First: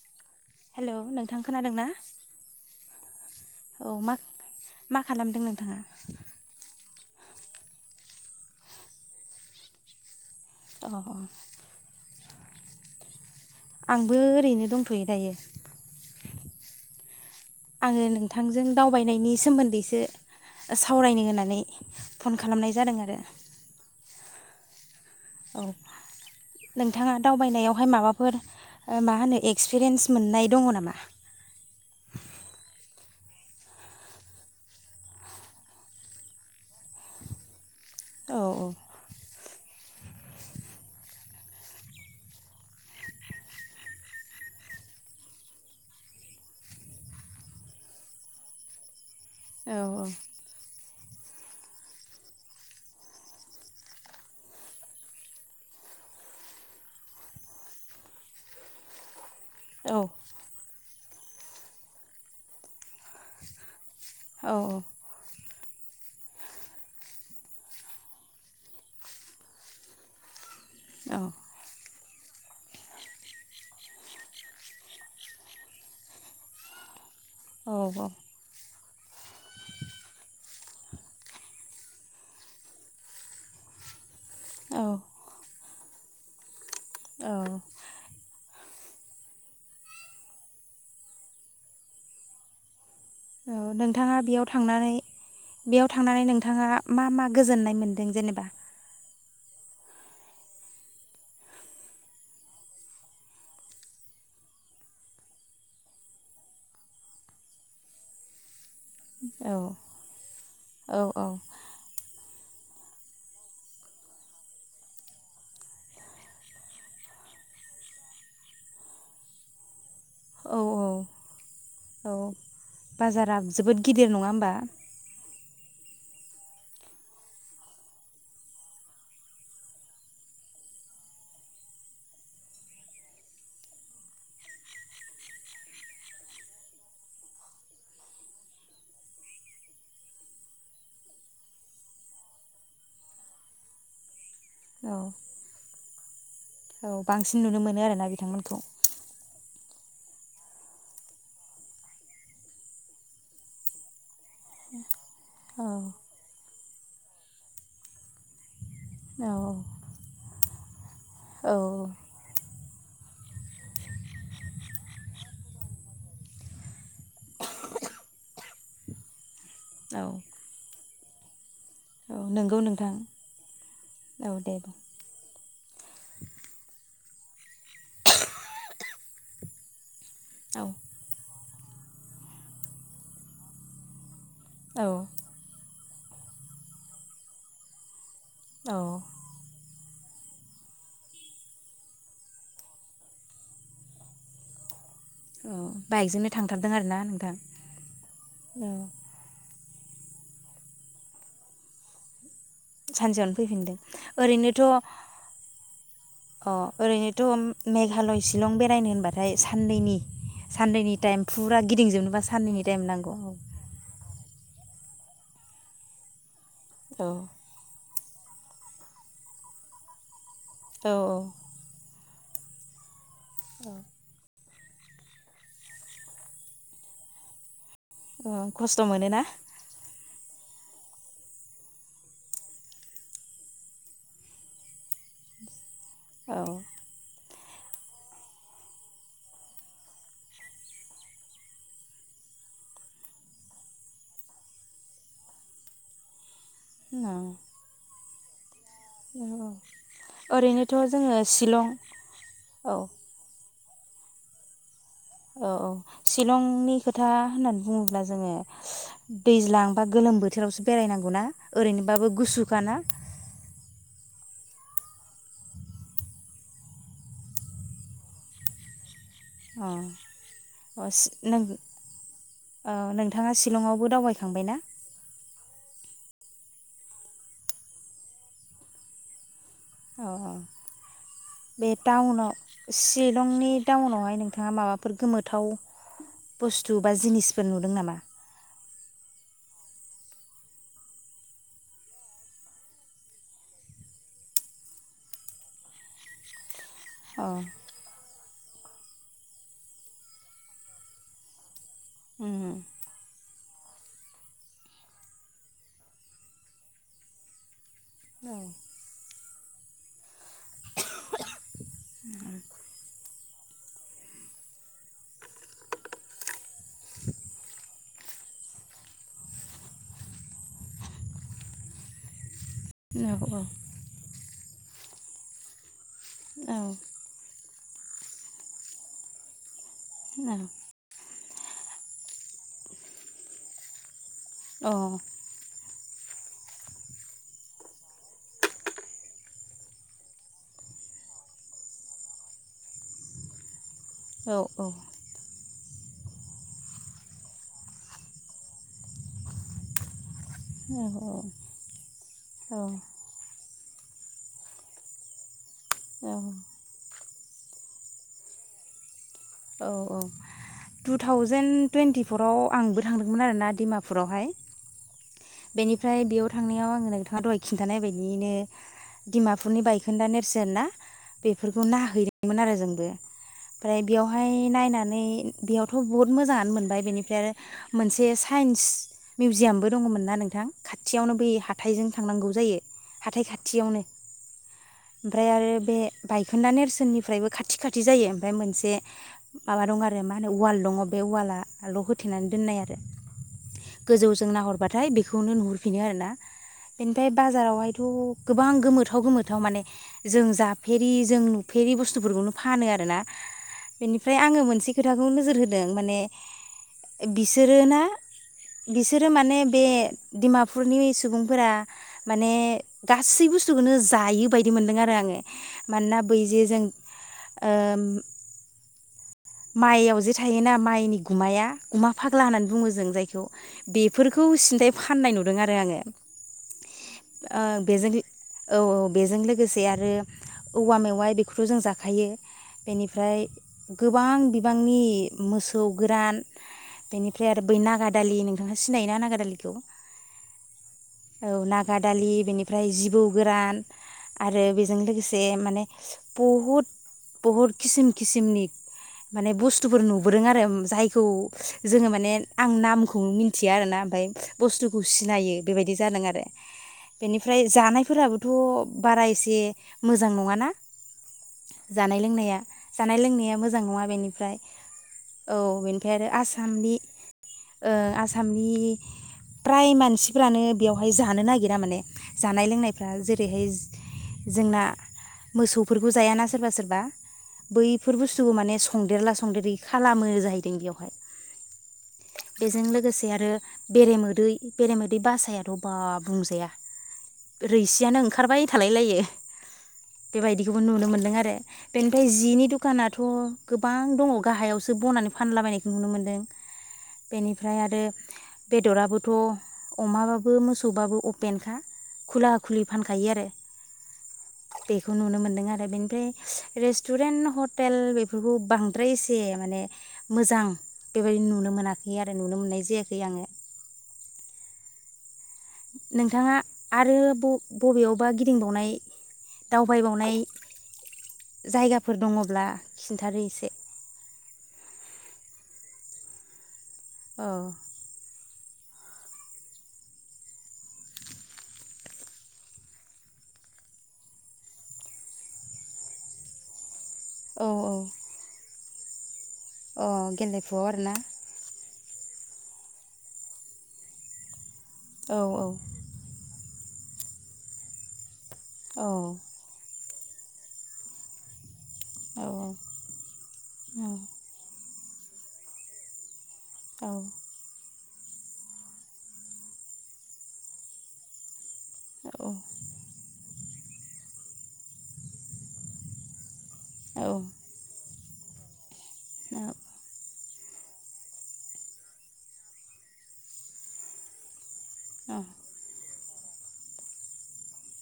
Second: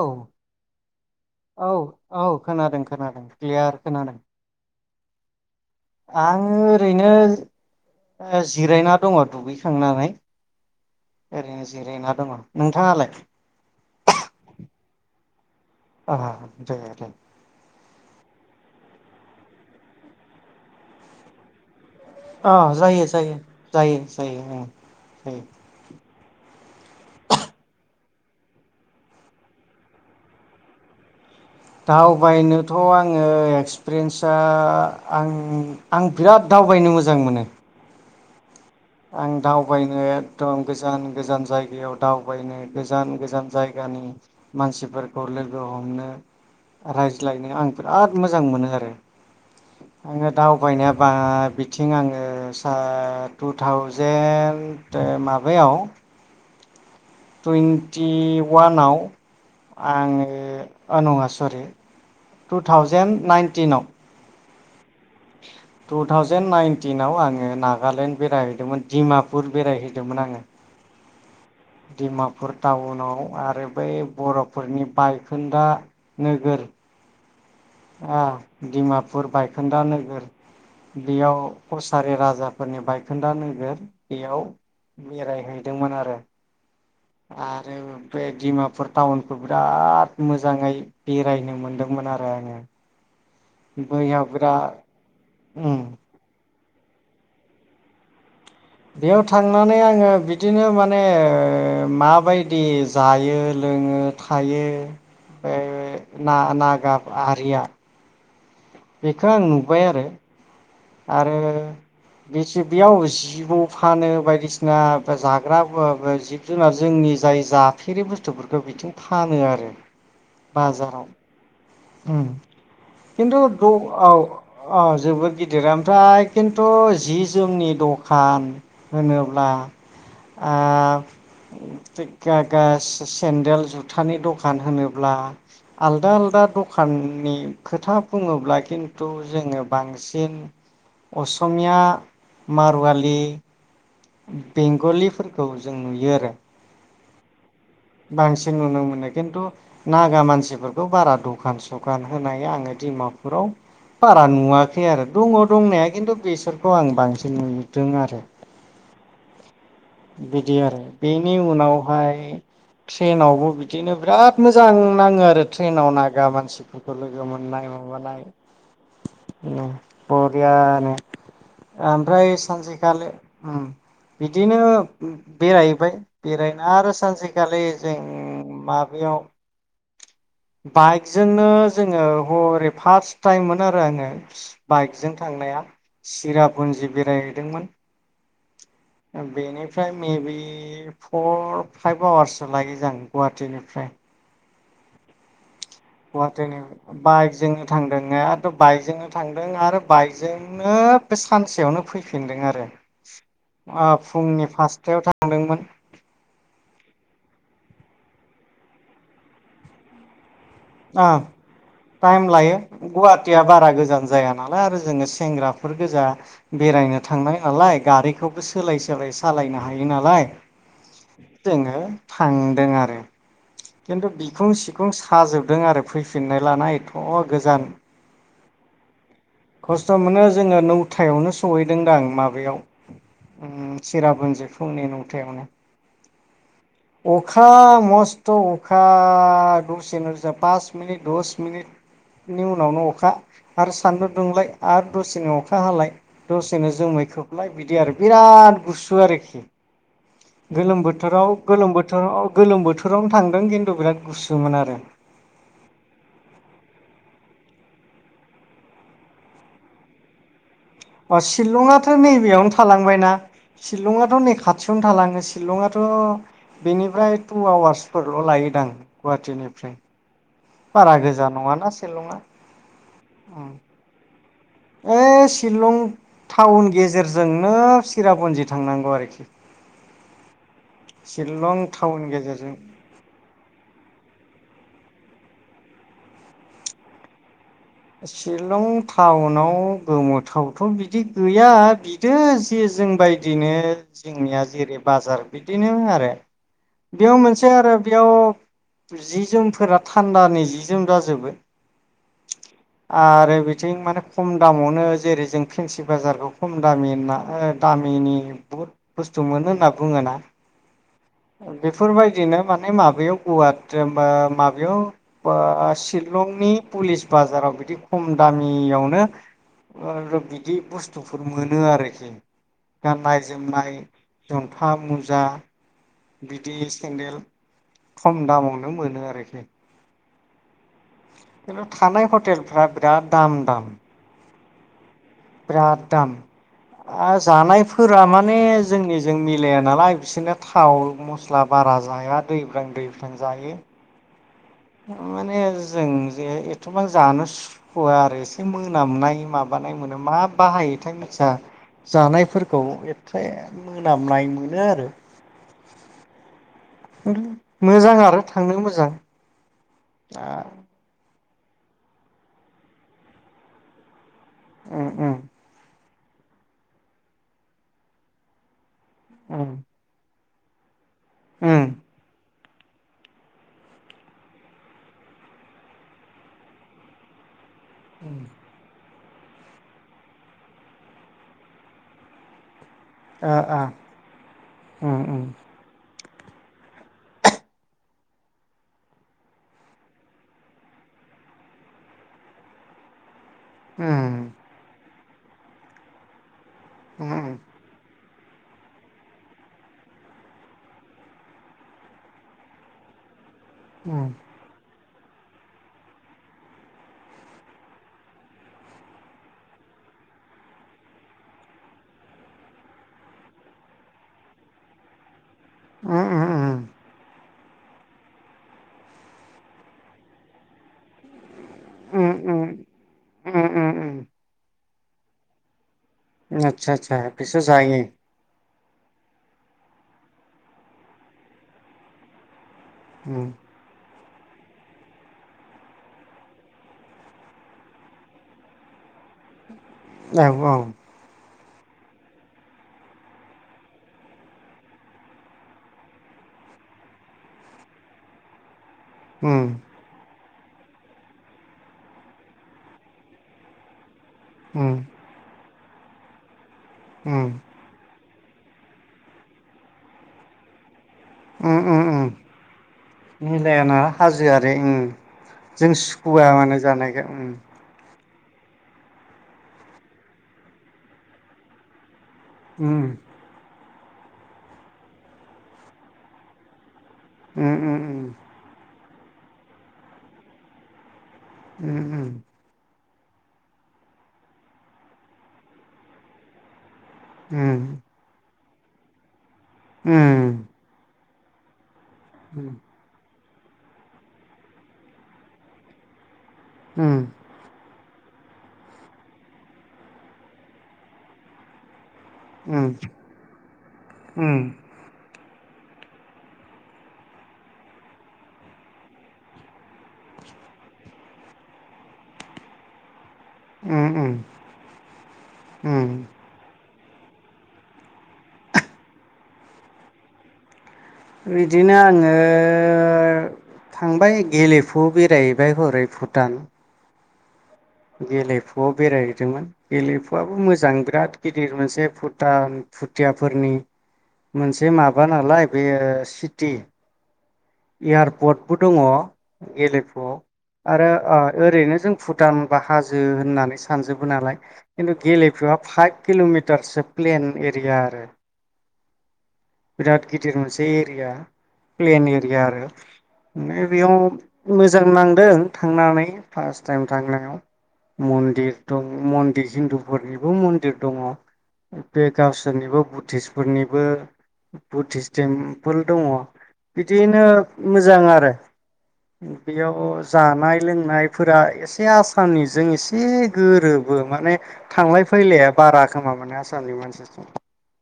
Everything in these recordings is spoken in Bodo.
औ हेलौ नोंथां औ खोनादों ना औ खोनादों खोनादों। क्लियार औ मा खोनादों। मा खालामदों नों आङो ओरै नो ओ जिरायना दङ दुगैखांनानै। अ अ ओरैनो जिरायना दङ। नोंथाङालाय? आंबो ओरैनो दंथ'यो दायो। बा दे दे। आङो नोंथांजों दावबायनायनि सोमोन्दैसो सावरायनो होननानै फन अ खालामनाय जादों जायो आरो जायो जायो जायो उम। औ नोंथाङा दावबायनायावहाय माबाफोर ओ मा होनो एक्सपिरियेन्स मोननाय दङ नामा? दावबायनोथ' आङो एक्सपिरियेन्सा आ आं आं बिराद दावबायनो मोजां मोनो। औ औ आं दावबायनो एकदम गोजान गोजान जायगायाव दावबायनो गोजान गोजान जायगानि मानसिफोरखौ लोगो हमनो रायज्लायनो आं बिराद मोजां मोनो आरो औ आङो दावबायनाया बा बिथिं आङो सा टु थावजेन्ट माबायाव टुइन्टि वानाव औ आङो अ नङा सरि टु थावजेन्ट नाइनटिनाव औ टु थावजेेन नाइनटिनाव आङो नागालेण्ड बेरायहैदोंमोन दिडमापुर बेरायहैदोंमोन आङो। डिमापुर टाउनाव आरो बै बर'फोरनि बायखोन्दा नोगोर ओ डिमापुर बायखोन्दा नोगोर बेयाव कसारि राजाफोरनि बायखोन्दा नोगोर बेयाव औ बेरायहैदोंमोन आरो। आरो बे डिमापुर टाउनखौ बिराद मोजाङै बेरायनो मोनदोंमोन आरो आङो। औ नोंथाङा बैयाव बेयाव बिराद थांनानै उम बेयाव थांनानै नोंथाङा मा मा गोजोननाय मोनदों जेनेबा? बेयाव थांनानै आङो बिदिनो माने माबायदि जायो लोङो थायो बे ना नागाब आरिया बेखौ आं औ नुबाय आरो औ औ आरो बे बेयाव जिबआव फानो बायदिसिना जाग्राव जिब जुनार जोंनि जाय जाफेरि बुस्थुफोरखौ बिथिं फानो आरो औ औ बाजाराव औ उम बाजारा खिन्थु द जोबोद गिदिर औ नङा होमबा अ जोबोद गिद गिदिरानोथ खिन्थु जि जोमनि दखान होनोब्ला ओ गागा सेन्देल जुथानि दखान होनोब्ला आलदा आलदा दखाननि खोथा बुङोब्ला खिन्थु जोङो बांसि इन असमिया मारुवलि औ बेंगलिफोरखौ जों नुयो आरो औ बांसिन नुनो मोन बांसिन नुनो मोनो खिन्थु नागा मानसिफोरखौ बारा दखान सखान होनाय आङो डिमापुराव बारा नुवाखै आरो दङ औ दंनाया किन्थु बेसोर खौ आं बांसिन नुदों आरो। औ दि आरो। बेनि औ उनावहाय ट्रेनआवबो बिदिनो बोराद मोजां नाङो आरो ट्रेनाव नागा मानसिफोर फोर लोगो मोननाय माबानाय। उम औ बरियानो। औ ओमफ्राय नंगौ नोंथां सानसेखालि होम औ दे बिदिनो बुं बेरायबाय बेरायना आरो [unintelligible] खालि जों माबायाव औ बाइकजोंनो जोङो हरै फार्स्ट टाइममोन आरो आङो औ बाइक जों थांनाया। चिरापुन्जि बेरायहैदोंमोन। औ ओ बेनि फ्राय मेबि फ'र फाइभ आवार्ससो लायो जां गुवाहाटिनिफ्राय। औ बाइकजोंनो गुवाहाटिनि थांथारदों आरोना नोंथां बाइकजोंनो थांदों [unintelligible] औ बाइकजोंनो थांदों आरो बाइकजोंनो बे सानसेयावनो फैफिनदों आरो। सानसेयावनो फैफिनदों फुंनि ओरैनोथ' फासथायाव थांदोंमोन अ ओरैनोथ' मेघालय शिलं बेरायनो होनबाथाय साननैनि साननैनि टाइम फुरा गिदिंजोबनोबा टाइम लायो साननैनि टाइम नांगौ औ। बा आरो जोङो सेंग्राफोर गोजा बेरायनो औ थांनाय नालाय गारि खौबो सोलाय सोलाय सालायनो हायो नालाय औ जोङो थांदों आरो। किन्तु बि खुं सिखुं साजोब दों आरो फैफिन्नाय लाना एथ' गोजान अ खस्थ' मोनो ना? खस्थ' मोनो जोङो नौथायावनो सहैदोंदां माबायाव उम चिराफुन्जि फुंनि नौथायावनो। औ अखा मस्थ' अखा दसेनो पास मिनिट दस मिनिटनि उनावनो अखा आरो सान्दुं दुंलाय आरो दसेनो अखा हालाय। दसेनो जोमै खोबलाय बिदि आरो बिराद गुसु आरोखि औ औ ओरैनोथ' गोलोम जोङो बोथोराव शिलं गोलोम बोथोराव गोलोम औ बोथोरावनो थांदों खिन बिराद गुसुमोन आरो। औ औ शिलंनि खोथा होन्नानै बुङोब्ला जोङो दैज्लां बा गोलोम बोथोरावसो बेरायनांगौ अ ना शिलंआाथ' ओरैनोबाबो नैबेयावनो गुसुखाना थालांबायना शिलङाथ' नै खा थियावनो थालाङो शिलंआथ' बेनिफ्राय टु आवार्सफोरल' लायोदां। गुवाहाटिनिफ्राय अ बारा गोजा सि नों नङाना शिलंआ ओ नोंथाङा सिशलंआवबो दावबाय थांबाय ना? ओइ शिलं टाउन गेजेरजोंनो चिराबन्जि थांनांगौ आरोखि। अ अ। शिलं बे टाउन टाउनाव गेजेरजों शिलंनि टाउनावहाय नोंथाङा माबाफोर गोमोथाव बुस्थु बा जिनिस शिलं टाउन नाव गोमोथावथ' बिदि गैया बिद जे जोंबायदिनो जोंनिया जेरै बाजार बिदिनो आरो। बेयाव अ मोनसे आरो बेयाव जि जोमफोरा थान्दानि जि जोम जाजोबो। उम। आरो बिथिं माने खम दामावनो जेरै जों फेन्सि बाजारखौ खम दामि होन्ना ओ दामिनि औ बहुत बुस्थु थु मोनो होन्ना बुङोना बेफोरबायदिनो माने माबायाव गुवाटबा माबायाव बा शिलंनि पुलिस बाजाराव बिदि खम दामियावनो ओ बिदि बुस्थुफोर मोनो आरोखि औ गान्नाय जोमनाय जंथा मुजा बिदि सेन्देल खम दामावनो मोनो आरोखि। खिनथु थानाय हटेलफ्रा बिराद दाम दाम। अ। बिराद दाम आ जानायफोरा माने जोंनिजों मिलाया नालाय बिसोरनो थाव मस्ला बारा जाया दैब्रां दैथां जायो। औ। माने जों जे एथबां जानो सुखुवआ आरो एसे मोनामनाय माबानाय मोनो मा बाहायोथाय मिथिया। जानायफोरखौ एसे मोनामनाय मोनो आरो। ओम मोजां आरो थानो मोजां। औ औ औ आ टु थावजेन टुइन्टिफराव आंबो थांदोंमोन आरोना डिमापुरावहाय। उम उम। ओमफ्राय बेयाव थांनायाव आङो नोंथाङा दहाय खिन्थानाय बायदियैनो उम डिमापुरनि बायखोन्दा नेरसन [unintelligible] बेफोरखौ उम नायहैनो मोन आरो जोंबो ओमफ्राय बेयावहाय नायनानै बेयावथ' बहुत मोजाङानो मोनबाय बेनिफ्राय आरो मोनसे साइन्स मिउजियामबो दङमोन ना नोंथां खाथियावनो बै हाथायजों थांनांगौ जायो। हाथाय आ आ खाथियावनो उम उम ओमफ्राय आरो बे बायखोन्दा नेरसोननिफ्रायबो खाथि खाथि जायो ओमफ्राय मोनसे माबा दं आरो म माने ववाल दङ बे ववालाल' होथेनानै दोननाय आरो उम गोजौजों नाहरबाथाय बे बेखौनो नुहुरफिनो आरो ना बेनिफ्राय उम उम बाजारावहायथ' गोबां गोमोथाव गोमोथाव माने जों जाफेरि जों नुफेरि बुस्थुफोरखौनो फानो आरोना उम बेनिफ्राय आङो मोनसे खोथाखौ नोजोर होदों माने बिसोरोना बिसोरो माने बे डिमापुरनि सुबुंफोरा माने गासै बुस्थुखौनो जायो बायदि मोनदों आरो आङो। मानोना उम बै जे जों। ओम माइआव जे थायोना माइनि गुमाया गुमा फाग्ला होननानै बुङो जों जायखौ उम उम उम उम बेफोरखौ सिन्था फाननाय नुदों आरो आङो। आतसा आतसा फिस ओ जायो? बेजों औ औ बेजों लोगोसे आरो औवा मेवाय बेखौथ' जों जाखायो। बेनिफ्राय उम गोबां बिबांनि मोसौ गोरान बेनिफ्राय आरो बै नागादालि नोंथाङा सिनायोना नागादालिखौ? औ औ औ नागा दालि बेनिफ्राय जिबौ गोरान आरो बेजों लोगोसे माने बहुद बहुद किसिम किसिमनि माने उम बुस्थुफोर नुबोदों आरो जायखौ जोङो माने आं नामखौ मिथिया आरोना ओमफ्राय उम बुस्थुखौ सिनायो। बेबायदि जादों आरो उम बेनिफ्राय जानाय फोराबो थ बारा एसे मोजां नङा ना? उम उम जानाय उम लोंनाया जानाय लोंनाया मो [unintelligible] हाजोआरि ओं बेनिफ्राय आरो सुखुआ माने जानायखौ नि प्राय मानसिफ्रानो बेवहाय जानो नागिरा माने जानाय उम लोंनायफ्रा जेरैहाय जोंना मोसौफोरखौ जायाना सोरबा सोरबा उम उम बैफोर उम बुस्थुखौ माने संदेरला संदेरै खालामो जाहैदों बेवहाय। उम उम आरो बेरे मोदै बेरेमोदै बासायाथ बा बुंजाया उम रैसियानो ओंखारबाय थालाय लायो। उम बेबायदिखौबो नुनो मोनदों आरो। [unintelligible] बेनिफ्राय उम जिनि दुखाना थ गोबां दङ गाहायावसो बनानै फानलाबायनायखौ नुनो मोन्दों। बेनिफ्राय आरो बेदराबोथ अमाबाबो मोसौबाबो अपेनखा खुला खुलि उम फानखायो आरो उम बेखौ नुनो मोनदों आरो। बेनिफ्राय रेस्टुरेन्ट ह टेल बेफोरखौ बांद्राय एसे माने मोजां बेबायदि नुनो मोनाखै आरो नुनो मोननाय जायाखै आङो। उम उम उम नोंथाङा आरो बबेयावबा गिदिंबावनाय दावबायबावनाय बिदिनो जायगाफोर आङो दङब्ला खिन्थादो एसे थांबाय गेलेफु बेरायहैबाय हरै भुटान औ गेलेफुआव बेरायहैदोंमोन गेलेफुआबो मोजां बिराद गिदिर मोनसे भुटान भुथियाफोरनि मोनसे माबा नालाय बे सिटि। औ एयारपर्ट। बो दङ। अ गेलेफुआव गेलेफुआव आरो आरोना ओ ओरैनो जों। भुटान बा हाजो होननानै सानजोबो नालाय। खिन्थु औ गेलेफुा फाइभ किलमि टारसे प्लेन एरिया आरो। औ। बिराद गिदिर मोनसे एरिया। प्लेन औ एरिया आरो मने बेयाव मो जां नांदों थांनानै। फार्स्ट टाइम औ थांनायाव। मन्दिर दं मन्दिर हिन्दुफोरनिबो मन्दिर दङ। बे गावसोरनिबो बुद्धिस। फोरनिबो। बुदधिस टेम्पोल दङ। बिदियैनो मोजां आरो। [unintelligible] बियाव। जानाय लोंनायफोरा एसे आसामनिजों एसे गोरोबो माने। थांलाय फैलाया बारा। खोमा माने आसामनि मानसिजों।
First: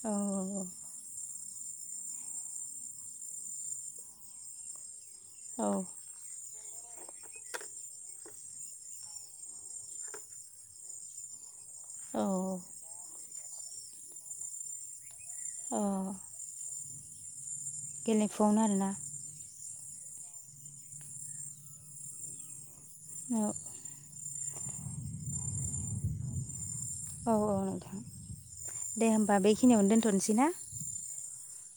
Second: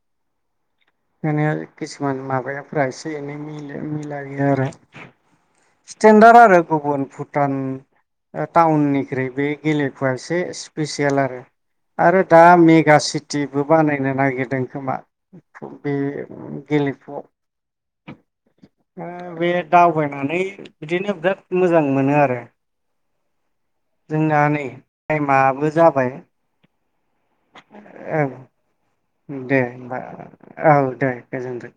औ। माने किसुमान माबायाफ्रा एसे एनै [unintelligible] मिलायो आरो। स्टेनडार्ड आरो। गुबुन भुटान टाउननिख्रुइ बे गेलेफुवआ एसे स्पेसियेल आरो। औ आरो दा मेगासिट। टिबो बानायनो नागिरदों खोमा। अ बे गेले फुआव। गेलेफुआवनो आरोना। दावबायनानै बिदिनो बिराद मोजां मोनो आरो। औ जोंना नै थाइमाबो। जाबाय। औ औ नोंथां। ओं दे होमबा दे बेखिनियावनो होमबा दोनथ'नोसै ना औ दे। गोजोनथों।